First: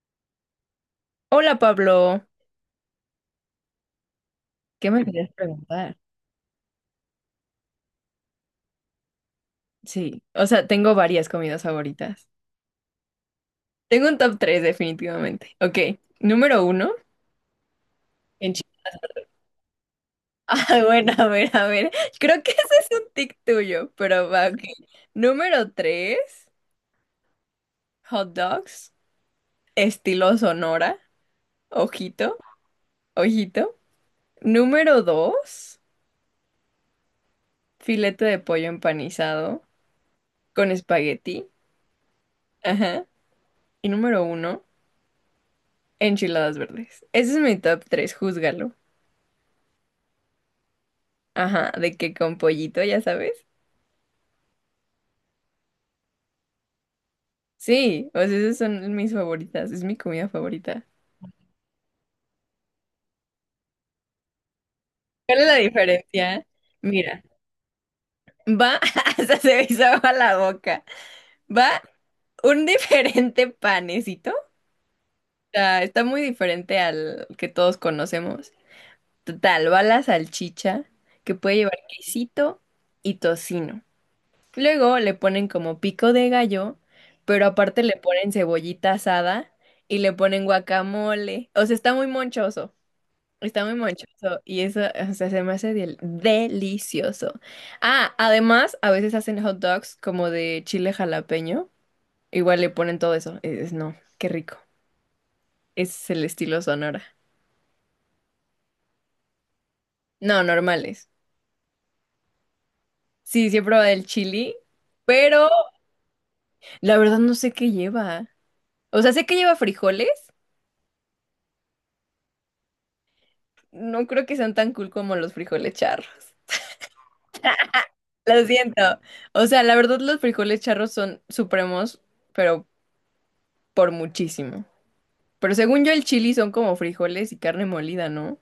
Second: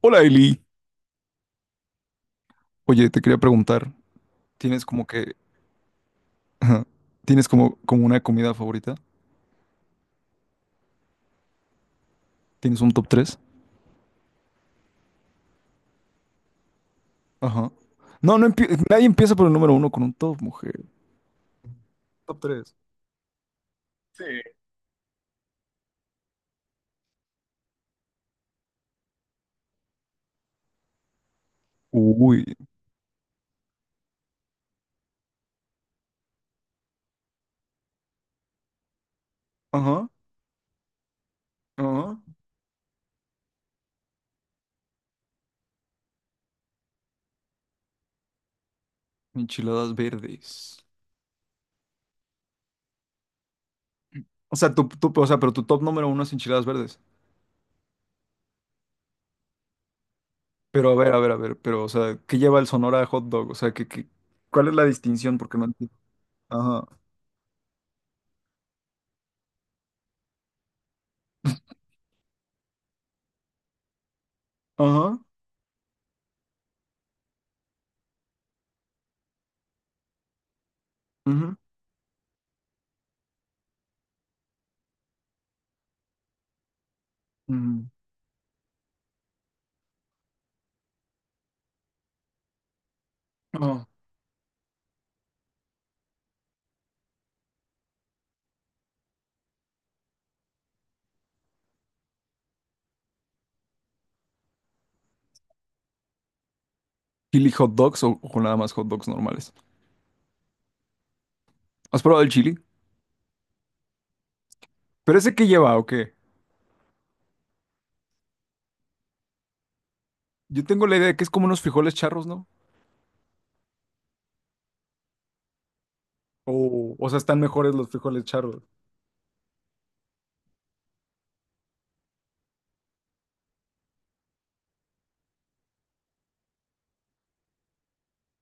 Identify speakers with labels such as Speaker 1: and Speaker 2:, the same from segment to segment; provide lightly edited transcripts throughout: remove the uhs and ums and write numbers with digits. Speaker 1: Hola Eli,
Speaker 2: Hola Pablo,
Speaker 1: oye, te quería preguntar, ¿tienes
Speaker 2: ¿qué me
Speaker 1: como
Speaker 2: querías
Speaker 1: que,
Speaker 2: preguntar?
Speaker 1: ajá, tienes como, como una comida favorita?
Speaker 2: Sí, o sea, tengo varias comidas favoritas.
Speaker 1: ¿Tienes un top tres?
Speaker 2: Tengo un top 3 definitivamente. Ok, número uno.
Speaker 1: Ajá.
Speaker 2: en chi-
Speaker 1: Nadie empieza por el número uno con un top, mujer.
Speaker 2: Ah, bueno, a ver, a ver.
Speaker 1: Top
Speaker 2: Creo que ese
Speaker 1: tres.
Speaker 2: es un tic tuyo, pero va, ok. Número tres, hot dogs, estilo Sonora, ojito,
Speaker 1: Uy.
Speaker 2: ojito. Número 2, filete de pollo empanizado
Speaker 1: Ajá,
Speaker 2: con espagueti.
Speaker 1: ajá.
Speaker 2: Ajá. Y número uno, enchiladas verdes. Ese es mi top 3. Júzgalo.
Speaker 1: Enchiladas verdes.
Speaker 2: Ajá, de que con pollito, ya sabes.
Speaker 1: O sea, o sea, pero tu top número uno es enchiladas verdes.
Speaker 2: Sí, o sea, esas son mis favoritas, es mi comida favorita.
Speaker 1: Pero a ver, a ver, a ver, pero, o sea, ¿qué lleva el Sonora hot dog? O sea, ¿cuál es la distinción?
Speaker 2: ¿Cuál es la
Speaker 1: Porque no entiendo.
Speaker 2: diferencia?
Speaker 1: Ajá,
Speaker 2: Mira, va, hasta se me hizo agua la boca. Va un diferente panecito. O
Speaker 1: ajá,
Speaker 2: sea, está muy diferente al que todos conocemos. Total, va la salchicha, que
Speaker 1: ujú,
Speaker 2: puede llevar quesito y tocino. Luego le ponen como pico de gallo, pero aparte
Speaker 1: ujú,
Speaker 2: le ponen cebollita asada y le ponen guacamole. O sea, está muy monchoso. Está muy
Speaker 1: ajá.
Speaker 2: monchoso y eso, o sea, se me hace delicioso. Ah, además, a veces hacen hot dogs como de chile jalapeño. Igual le ponen todo eso. Es, no, qué rico. Ese es el estilo Sonora.
Speaker 1: ¿Chili hot dogs o nada más hot dogs normales?
Speaker 2: No, normales.
Speaker 1: ¿Has probado el chili?
Speaker 2: Sí, sí he probado el chili,
Speaker 1: ¿Pero ese qué
Speaker 2: pero
Speaker 1: lleva o qué?
Speaker 2: la verdad no sé qué lleva. O sea, sé que lleva frijoles.
Speaker 1: Yo tengo la idea de que es como unos frijoles charros, ¿no?
Speaker 2: No creo que sean tan cool como los frijoles charros.
Speaker 1: O sea, están mejores los frijoles
Speaker 2: Lo
Speaker 1: charros.
Speaker 2: siento. O sea, la verdad los frijoles charros son supremos, pero por muchísimo. Pero según yo el chili son como frijoles y carne molida, ¿no?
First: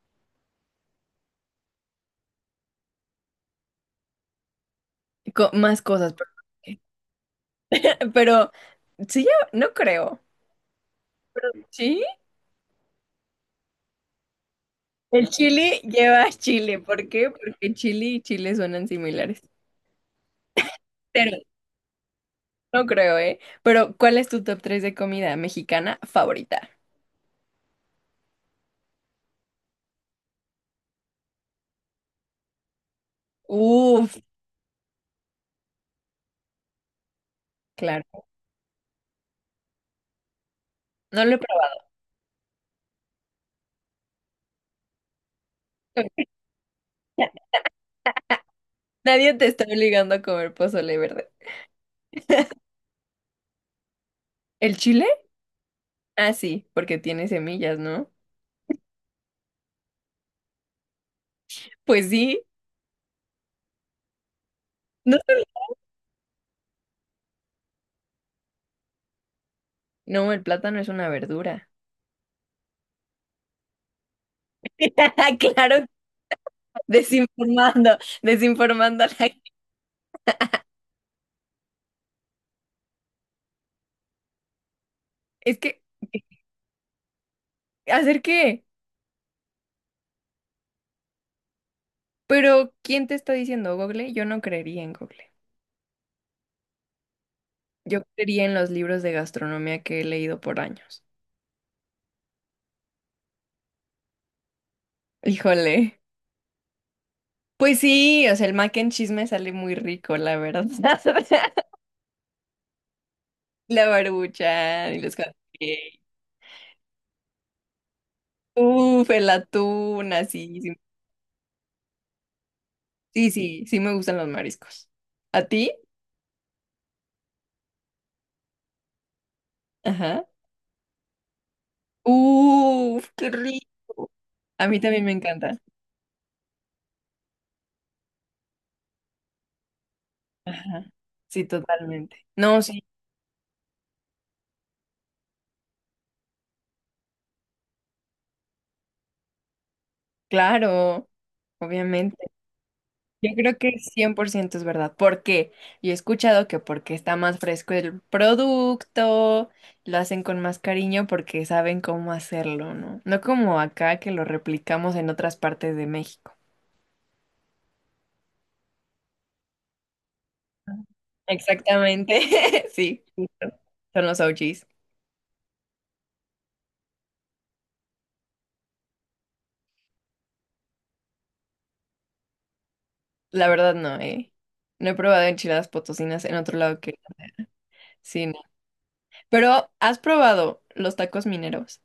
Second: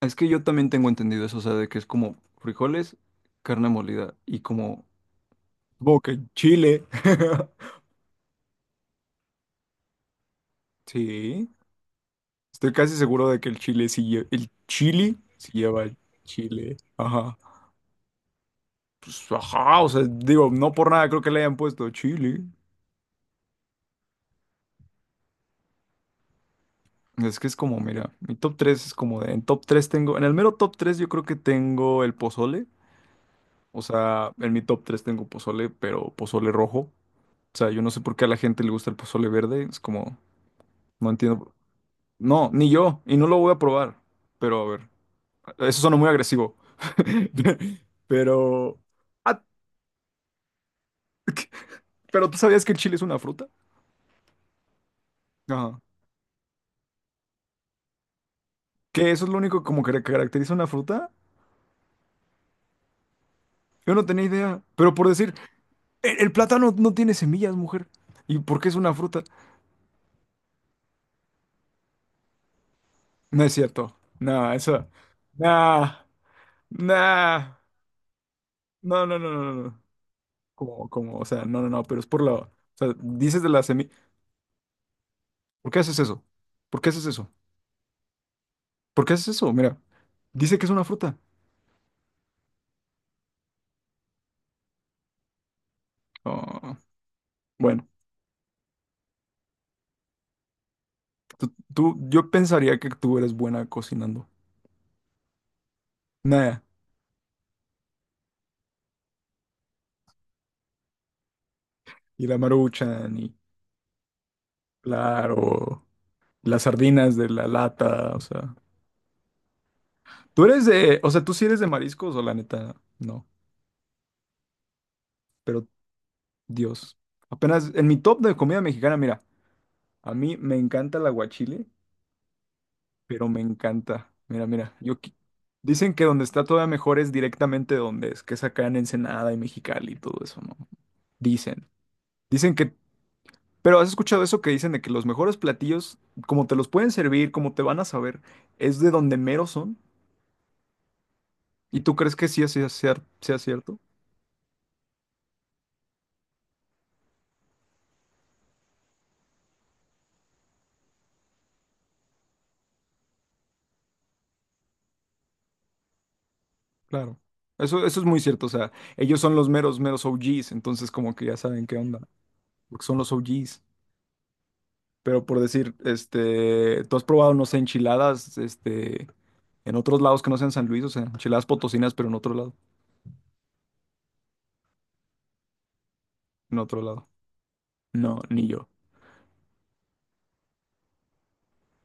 Speaker 1: Es que yo también tengo entendido eso, o sea, de que es como frijoles, carne molida y como...
Speaker 2: Más
Speaker 1: Supongo que
Speaker 2: cosas,
Speaker 1: el
Speaker 2: pero,
Speaker 1: chile.
Speaker 2: pero sí, yo no creo.
Speaker 1: Sí.
Speaker 2: ¿Sí?
Speaker 1: Estoy casi seguro de que el chile sí lleva. El chili
Speaker 2: El
Speaker 1: sí
Speaker 2: chili
Speaker 1: lleva
Speaker 2: lleva
Speaker 1: chile.
Speaker 2: chile. ¿Por qué?
Speaker 1: Ajá.
Speaker 2: Porque chili y chile suenan
Speaker 1: Pues
Speaker 2: similares.
Speaker 1: ajá. O sea, digo, no por nada creo que
Speaker 2: Pero
Speaker 1: le hayan puesto chile.
Speaker 2: no creo, ¿eh? Pero ¿cuál es tu top 3 de comida mexicana favorita?
Speaker 1: Es que es como, mira, mi top 3 es como de. En top 3 tengo. En el mero top 3 yo creo que tengo el pozole. O
Speaker 2: Uf,
Speaker 1: sea, en mi top 3 tengo pozole, pero pozole rojo. O sea, yo no sé por qué
Speaker 2: claro.
Speaker 1: a la gente le gusta el pozole verde. Es como, no
Speaker 2: No lo he
Speaker 1: entiendo.
Speaker 2: probado.
Speaker 1: No, ni yo. Y no lo voy a probar. Pero a ver, eso suena muy agresivo. Pero...
Speaker 2: Nadie
Speaker 1: Ah,
Speaker 2: te está obligando a comer pozole verde.
Speaker 1: pero ¿tú sabías que el chile es una fruta?
Speaker 2: ¿El chile?
Speaker 1: Ajá.
Speaker 2: Ah, sí, porque tiene semillas, ¿no?
Speaker 1: Que eso es lo único como que caracteriza una fruta.
Speaker 2: Pues sí.
Speaker 1: Yo no tenía idea. Pero por
Speaker 2: No,
Speaker 1: decir,
Speaker 2: sé.
Speaker 1: el plátano no tiene semillas, mujer. ¿Y por qué es una fruta?
Speaker 2: No, el plátano es una verdura.
Speaker 1: No es cierto. No, eso...
Speaker 2: Claro,
Speaker 1: Nah. Nah.
Speaker 2: desinformando, desinformando
Speaker 1: No,
Speaker 2: a la
Speaker 1: no, no, no,
Speaker 2: gente.
Speaker 1: no, no. Como, como, o sea, no, no, no, pero es por la, o sea, dices de la semilla,
Speaker 2: Es
Speaker 1: ¿por qué
Speaker 2: que,
Speaker 1: haces eso? ¿Por qué haces eso?
Speaker 2: ¿hacer qué?
Speaker 1: ¿Por qué haces eso? Mira, dice que es una fruta.
Speaker 2: Pero, ¿quién te está diciendo, Google? Yo no creería en Google.
Speaker 1: Ah, bueno,
Speaker 2: Yo creería en los libros de gastronomía que he leído por años.
Speaker 1: yo pensaría que tú eres buena cocinando.
Speaker 2: Híjole.
Speaker 1: Nada,
Speaker 2: Pues sí, o sea, el mac and cheese me sale muy rico, la verdad.
Speaker 1: y la maruchan, y
Speaker 2: La barbucha y los hot
Speaker 1: claro,
Speaker 2: cakes.
Speaker 1: las sardinas de la lata, o sea,
Speaker 2: Uf, el atún,
Speaker 1: tú
Speaker 2: así.
Speaker 1: eres
Speaker 2: Sí,
Speaker 1: de, o sea, tú sí eres de mariscos o la neta, no,
Speaker 2: sí, sí, sí me gustan los mariscos. ¿A
Speaker 1: pero
Speaker 2: ti?
Speaker 1: Dios, apenas en mi top de comida mexicana, mira, a
Speaker 2: Ajá.
Speaker 1: mí me encanta el aguachile,
Speaker 2: Uf,
Speaker 1: pero
Speaker 2: qué
Speaker 1: me
Speaker 2: rico.
Speaker 1: encanta. Mira,
Speaker 2: A
Speaker 1: mira,
Speaker 2: mí también me encanta.
Speaker 1: dicen que donde está todavía mejor es directamente donde es, que es acá en Ensenada y Mexicali y todo eso, ¿no?
Speaker 2: Ajá. Sí,
Speaker 1: Dicen.
Speaker 2: totalmente.
Speaker 1: Dicen
Speaker 2: No,
Speaker 1: que,
Speaker 2: sí,
Speaker 1: pero has escuchado eso que dicen de que los mejores platillos, como te los pueden servir, como te van a saber, es de donde mero son.
Speaker 2: claro,
Speaker 1: ¿Y tú crees que
Speaker 2: obviamente.
Speaker 1: sea,
Speaker 2: Yo
Speaker 1: sea
Speaker 2: creo que
Speaker 1: cierto?
Speaker 2: 100% es verdad. ¿Por qué? Yo he escuchado que porque está más fresco el producto, lo hacen con más cariño porque saben cómo hacerlo, ¿no? No como acá que lo replicamos en otras partes de México.
Speaker 1: Claro. Eso es muy cierto, o sea, ellos son los meros, meros OGs, entonces como que ya saben qué onda,
Speaker 2: Exactamente,
Speaker 1: porque son
Speaker 2: sí,
Speaker 1: los
Speaker 2: justo.
Speaker 1: OGs.
Speaker 2: Son los OGs.
Speaker 1: Pero por decir, este, tú has probado, no sé, enchiladas, este, en otros lados que no sean San Luis, o sea, enchiladas potosinas, pero en otro lado.
Speaker 2: La verdad no, eh. No he probado enchiladas potosinas en otro
Speaker 1: En otro
Speaker 2: lado que
Speaker 1: lado. No,
Speaker 2: sí, no.
Speaker 1: ni yo.
Speaker 2: Pero, ¿has probado los tacos mineros?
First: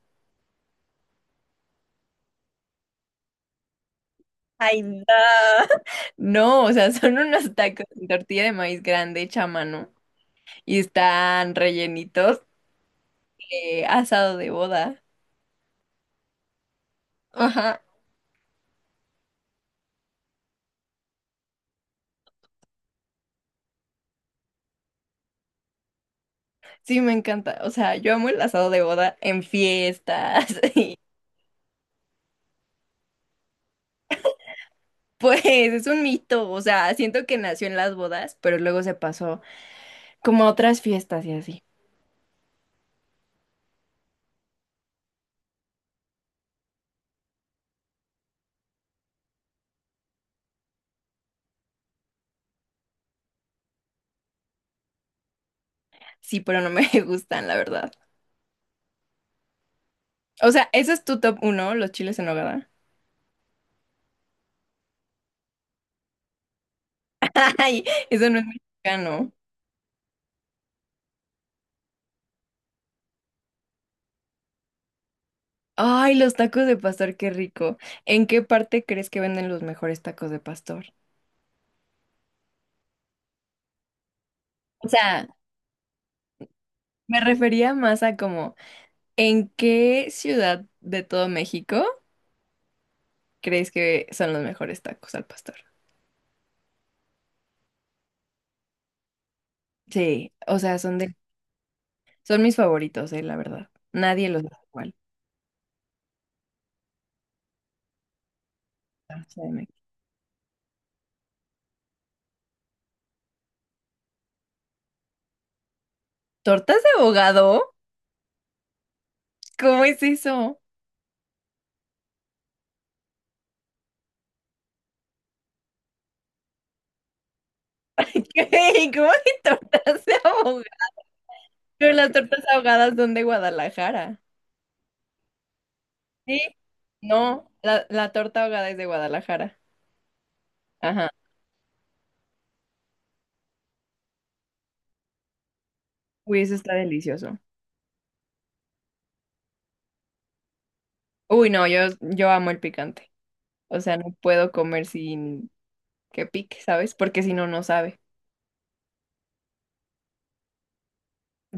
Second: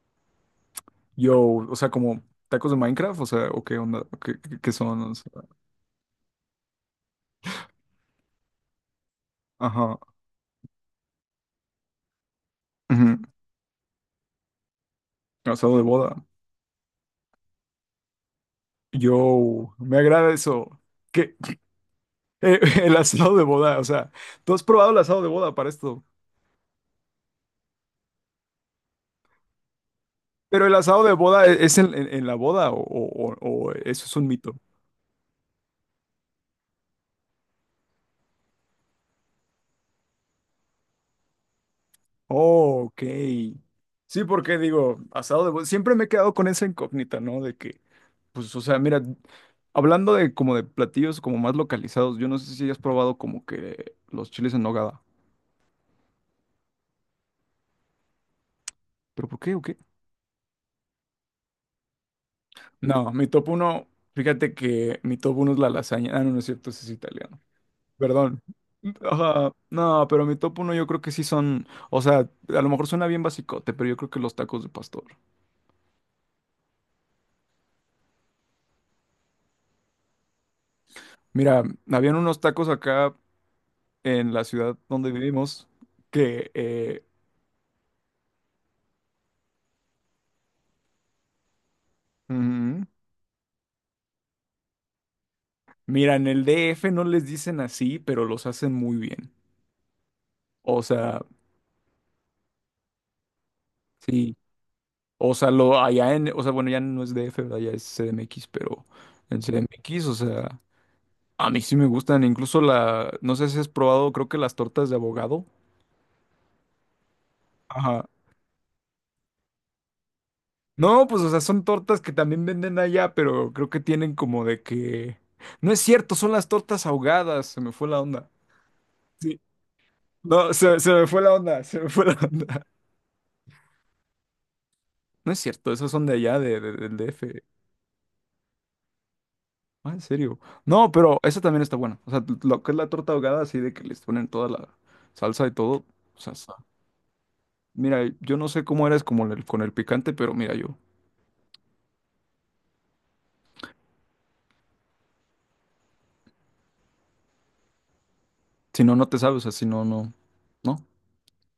Speaker 1: Yo, o sea, como tacos de Minecraft, o sea, o qué onda, ¿qué
Speaker 2: Ay,
Speaker 1: son?
Speaker 2: no.
Speaker 1: O sea,
Speaker 2: No, o sea, son unos tacos de tortilla de maíz grande hecha a mano
Speaker 1: ajá,
Speaker 2: y están rellenitos
Speaker 1: ujú.
Speaker 2: de asado de boda.
Speaker 1: Asado de boda.
Speaker 2: Ajá,
Speaker 1: Yo, me agrada eso. ¿Qué? Eh, el asado de boda, o sea, tú has probado el asado de boda para esto.
Speaker 2: sí, me encanta. O sea, yo amo el asado de boda en fiestas
Speaker 1: Pero el
Speaker 2: y
Speaker 1: asado de boda es en en la boda o o eso es un mito.
Speaker 2: pues es un mito. O sea, siento que nació en las bodas, pero luego se pasó. Como otras fiestas y así.
Speaker 1: Oh, ok. Sí, porque digo, asado de... Siempre me he quedado con esa incógnita, ¿no? De que, pues, o sea, mira, hablando de como de platillos como más localizados, yo no sé si has probado como que los chiles en nogada.
Speaker 2: Sí, pero no me gustan, la verdad.
Speaker 1: ¿Pero por qué o qué?
Speaker 2: O sea, ese es tu top uno, los chiles en nogada.
Speaker 1: No, mi top uno, fíjate que mi top uno es la lasaña. Ah, no, no es cierto, ese es italiano.
Speaker 2: Ay, eso no
Speaker 1: Perdón.
Speaker 2: es mexicano.
Speaker 1: Ajá, no, pero mi top uno yo creo que sí son, o sea, a lo mejor suena bien basicote, pero yo creo que los tacos de pastor.
Speaker 2: Ay, los tacos de pastor, qué rico. ¿En qué parte crees que venden los mejores tacos de pastor?
Speaker 1: Mira, habían unos tacos acá en la ciudad
Speaker 2: O
Speaker 1: donde
Speaker 2: sea,
Speaker 1: vivimos que
Speaker 2: me refería más a como, ¿en qué ciudad de todo México
Speaker 1: mm,
Speaker 2: crees que son los mejores tacos al pastor?
Speaker 1: mira, en el DF no les dicen así, pero los hacen muy bien.
Speaker 2: Sí, o sea,
Speaker 1: O
Speaker 2: son de,
Speaker 1: sea,
Speaker 2: son mis favoritos, la verdad. Nadie
Speaker 1: sí.
Speaker 2: los hace igual.
Speaker 1: O sea, lo allá en, o sea, bueno, ya no es DF, ¿verdad? Ya es CDMX, pero
Speaker 2: Tortas
Speaker 1: en
Speaker 2: de México.
Speaker 1: CDMX, o sea, a mí sí me gustan. Incluso la, no sé si has probado, creo que las tortas de abogado.
Speaker 2: ¿Tortas de abogado?
Speaker 1: Ajá.
Speaker 2: ¿Cómo es eso?
Speaker 1: No, pues, o sea, son tortas que también venden allá, pero creo que tienen como de que. No es cierto, son las tortas ahogadas, se me fue la onda.
Speaker 2: ¿Qué? ¿Cómo hay tortas de
Speaker 1: No,
Speaker 2: ahogadas?
Speaker 1: se me fue la onda, se me
Speaker 2: Pero
Speaker 1: fue
Speaker 2: las
Speaker 1: la
Speaker 2: tortas
Speaker 1: onda.
Speaker 2: ahogadas son de Guadalajara.
Speaker 1: No es cierto, esos son de allá,
Speaker 2: Sí.
Speaker 1: de, del DF.
Speaker 2: No, la torta ahogada es de Guadalajara.
Speaker 1: Ah, ¿en serio? No,
Speaker 2: Ajá.
Speaker 1: pero esa también está buena. O sea, lo que es la torta ahogada, así de que les ponen toda la salsa y todo. O sea,
Speaker 2: Uy, eso está delicioso.
Speaker 1: mira, yo no sé cómo eres como con el picante, pero mira, yo.
Speaker 2: Uy, no, yo amo el picante. O sea, no puedo comer sin que pique, ¿sabes? Porque si no, no sabe.
Speaker 1: Si no, no te sabes, o sea, si no, no. No.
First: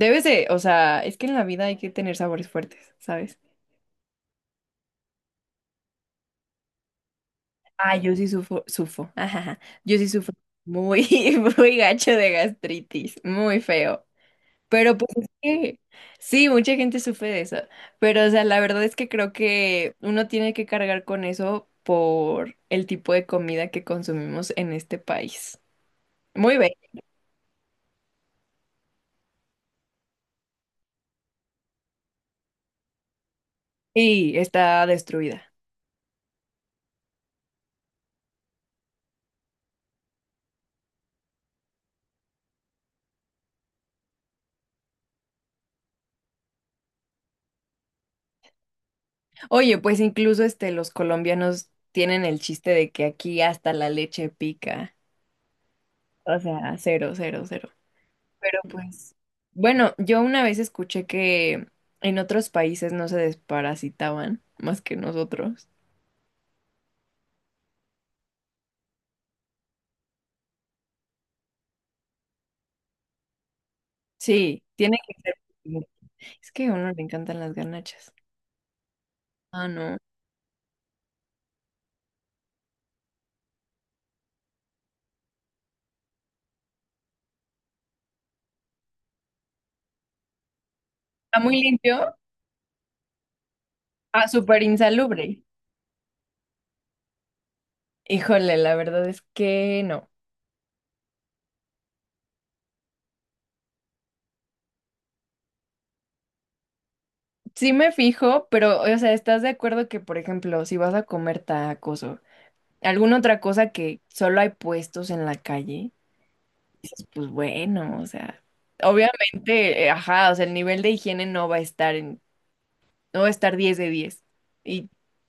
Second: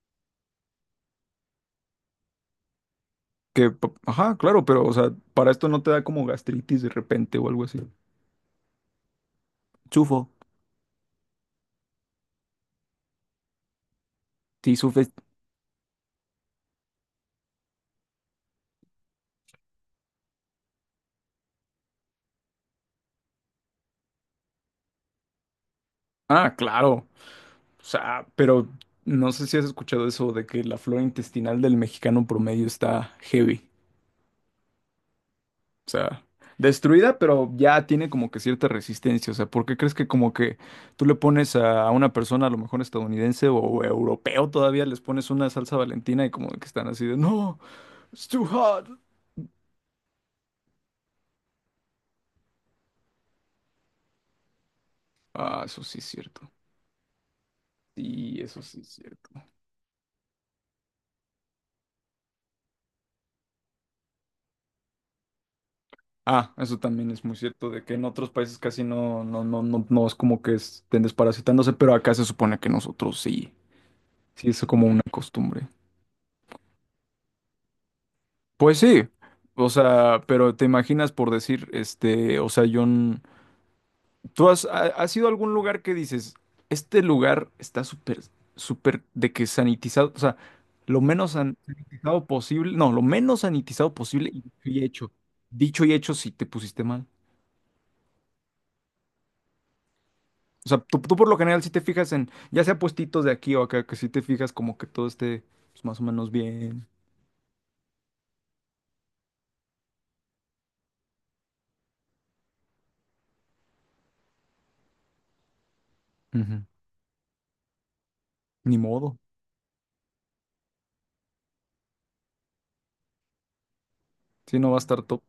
Speaker 2: Debes de, o sea, es que en la vida hay que tener sabores fuertes, ¿sabes?
Speaker 1: Que, ajá, claro, pero, o sea, para esto no te da como gastritis de repente o algo así.
Speaker 2: Ah, yo sí sufro, sufro. Ajá, ajá. Yo sí
Speaker 1: Sufo.
Speaker 2: sufro muy, muy gacho de gastritis. Muy feo.
Speaker 1: Sí,
Speaker 2: Pero pues
Speaker 1: sufes.
Speaker 2: es que sí, mucha gente sufre de eso. Pero o sea, la verdad es que creo que uno tiene que cargar con eso por el tipo de comida que consumimos en este país.
Speaker 1: Ah,
Speaker 2: Muy bien.
Speaker 1: claro. O sea, pero no sé si has escuchado eso de que la flora intestinal del mexicano promedio está heavy.
Speaker 2: Y está destruida.
Speaker 1: O sea, destruida, pero ya tiene como que cierta resistencia. O sea, ¿por qué crees que como que tú le pones a una persona, a lo mejor estadounidense o europeo todavía, les pones una salsa Valentina y como que están así de, no, it's too hot?
Speaker 2: Oye, pues incluso este los colombianos tienen el chiste de que aquí hasta la leche pica.
Speaker 1: Ah, eso sí es
Speaker 2: O
Speaker 1: cierto.
Speaker 2: sea, cero, cero, cero.
Speaker 1: Sí,
Speaker 2: Pero
Speaker 1: eso sí es
Speaker 2: pues,
Speaker 1: cierto.
Speaker 2: bueno, yo una vez escuché que en otros países no se desparasitaban más que nosotros.
Speaker 1: Ah, eso también es muy cierto, de que en otros países casi no, no, no, no, no es como que estén desparasitándose, pero acá se supone que nosotros sí. Sí,
Speaker 2: Sí,
Speaker 1: eso como
Speaker 2: tiene
Speaker 1: una
Speaker 2: que ser.
Speaker 1: costumbre.
Speaker 2: Es que a uno le encantan las garnachas.
Speaker 1: Pues sí,
Speaker 2: Ah,
Speaker 1: o
Speaker 2: no.
Speaker 1: sea, pero te imaginas por decir, este, o sea, John. ¿Tú has, has ido a algún lugar que dices, este lugar está súper, súper de que sanitizado, o sea, lo menos
Speaker 2: ¿Está muy limpio?
Speaker 1: sanitizado posible, no, lo menos sanitizado
Speaker 2: Ah,
Speaker 1: posible y dicho
Speaker 2: súper
Speaker 1: y hecho?
Speaker 2: insalubre.
Speaker 1: Dicho y hecho si te pusiste mal.
Speaker 2: Híjole, la verdad es que no.
Speaker 1: O sea, tú por lo general si te fijas en, ya sea puestitos de aquí o acá, que si te fijas como que todo esté pues, más o menos bien.
Speaker 2: Sí me fijo, pero, o sea, ¿estás de acuerdo que, por ejemplo, si vas a comer tacos o alguna otra cosa que solo hay puestos en la calle,
Speaker 1: Ujú.
Speaker 2: dices, pues bueno, o sea,
Speaker 1: Ni modo,
Speaker 2: obviamente, ajá, o sea, el nivel de higiene no va a estar en, no va a estar 10 de 10.
Speaker 1: si no va a
Speaker 2: Y,
Speaker 1: estar top.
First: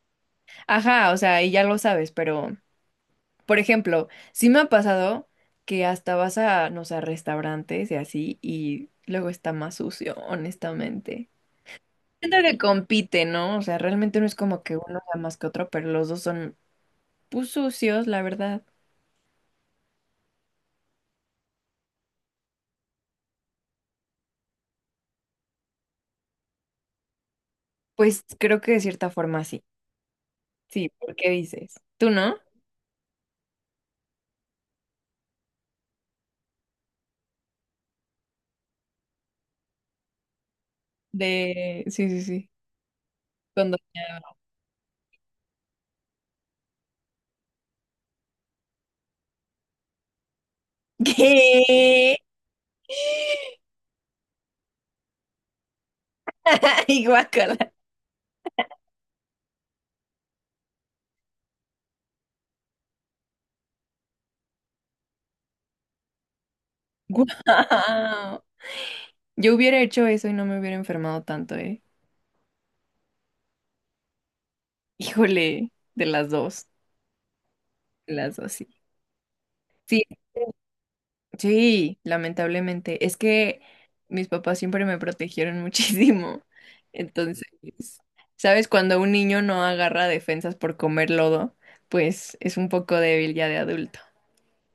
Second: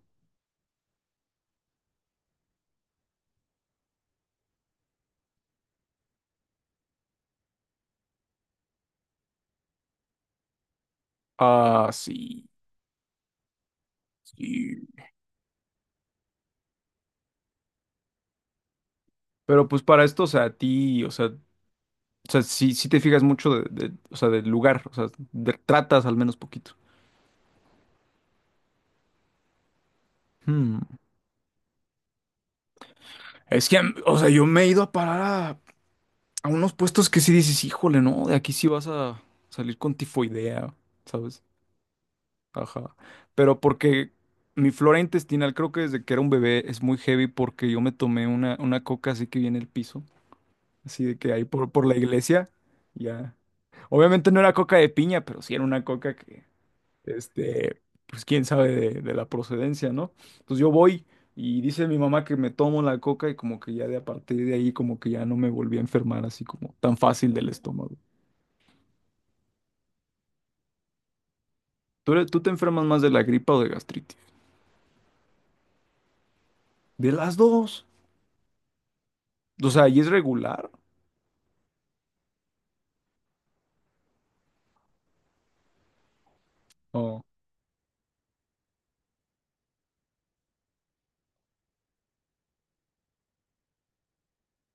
Speaker 2: ajá, o sea, y ya lo sabes, pero... Por ejemplo, sí me ha pasado que hasta vas a, no sé, a restaurantes y así, y luego está más sucio, honestamente.
Speaker 1: Ah,
Speaker 2: Siento
Speaker 1: sí.
Speaker 2: que compite, ¿no? O sea, realmente no es como que uno
Speaker 1: Y-
Speaker 2: sea más que otro, pero los dos son, pues, sucios, la verdad.
Speaker 1: Pero pues para esto, o sea, a ti, o sea, sí, sí te fijas mucho de, o sea, del lugar, o sea, tratas al menos poquito.
Speaker 2: Pues creo que de cierta forma sí.
Speaker 1: Hmm.
Speaker 2: Sí, ¿por qué dices? ¿Tú no?
Speaker 1: Es que, mm, o sea, yo me he ido a parar a unos puestos que sí dices, híjole, no, de aquí sí vas a salir con tifoidea, ¿sabes?
Speaker 2: De... Sí, sí, sí.
Speaker 1: Ajá. Pero
Speaker 2: Cuando...
Speaker 1: porque mi flora intestinal, creo que desde que era un bebé, es muy heavy porque yo me tomé una coca así que viene el piso, así de que ahí por la
Speaker 2: ¿Qué?
Speaker 1: iglesia, ya. Obviamente no era coca de piña, pero sí era una coca que...
Speaker 2: Ay, guácala.
Speaker 1: este, pues quién sabe de la procedencia, ¿no? Entonces yo voy y dice mi mamá que me tomo la coca y como que ya de a partir de ahí como que ya no me volví a enfermar así como tan fácil del estómago.
Speaker 2: Guau. Yo hubiera hecho eso y no me hubiera enfermado tanto, ¿eh?
Speaker 1: ¿Tú, tú te enfermas más de la gripa o de gastritis?
Speaker 2: Híjole,
Speaker 1: De las dos.
Speaker 2: de las dos, sí.
Speaker 1: O sea, ¿y
Speaker 2: Sí,
Speaker 1: es regular?
Speaker 2: sí, lamentablemente. Es que mis papás siempre me protegieron muchísimo.
Speaker 1: Oh,
Speaker 2: Entonces, ¿sabes? Cuando un niño no agarra defensas por comer lodo, pues es un poco débil ya de adulto.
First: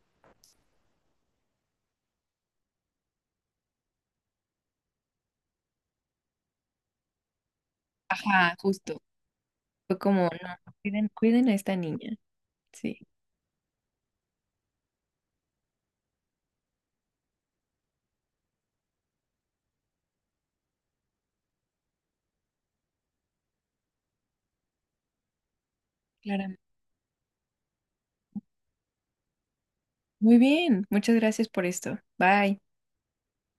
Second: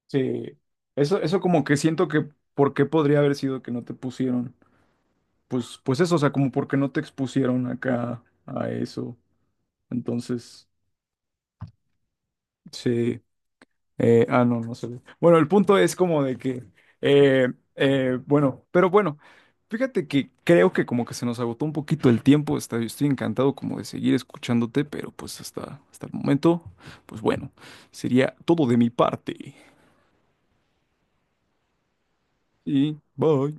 Speaker 1: sí. Eso como que siento que, ¿por qué podría haber sido que no te pusieron? Pues, pues eso, o sea, como porque no te expusieron acá
Speaker 2: Ajá,
Speaker 1: a
Speaker 2: justo.
Speaker 1: eso.
Speaker 2: Fue como,
Speaker 1: Entonces,
Speaker 2: no, cuiden, cuiden a esta niña. Sí,
Speaker 1: sí. Ah, no, no se ve. Bueno, el punto es como de que, bueno, pero bueno, fíjate que creo que como que se nos agotó un poquito el tiempo. Está, estoy encantado como de seguir escuchándote, pero pues hasta, hasta el
Speaker 2: claramente.
Speaker 1: momento, pues bueno, sería todo de mi parte.
Speaker 2: Muy bien, muchas gracias por esto. Bye.
Speaker 1: Y bye.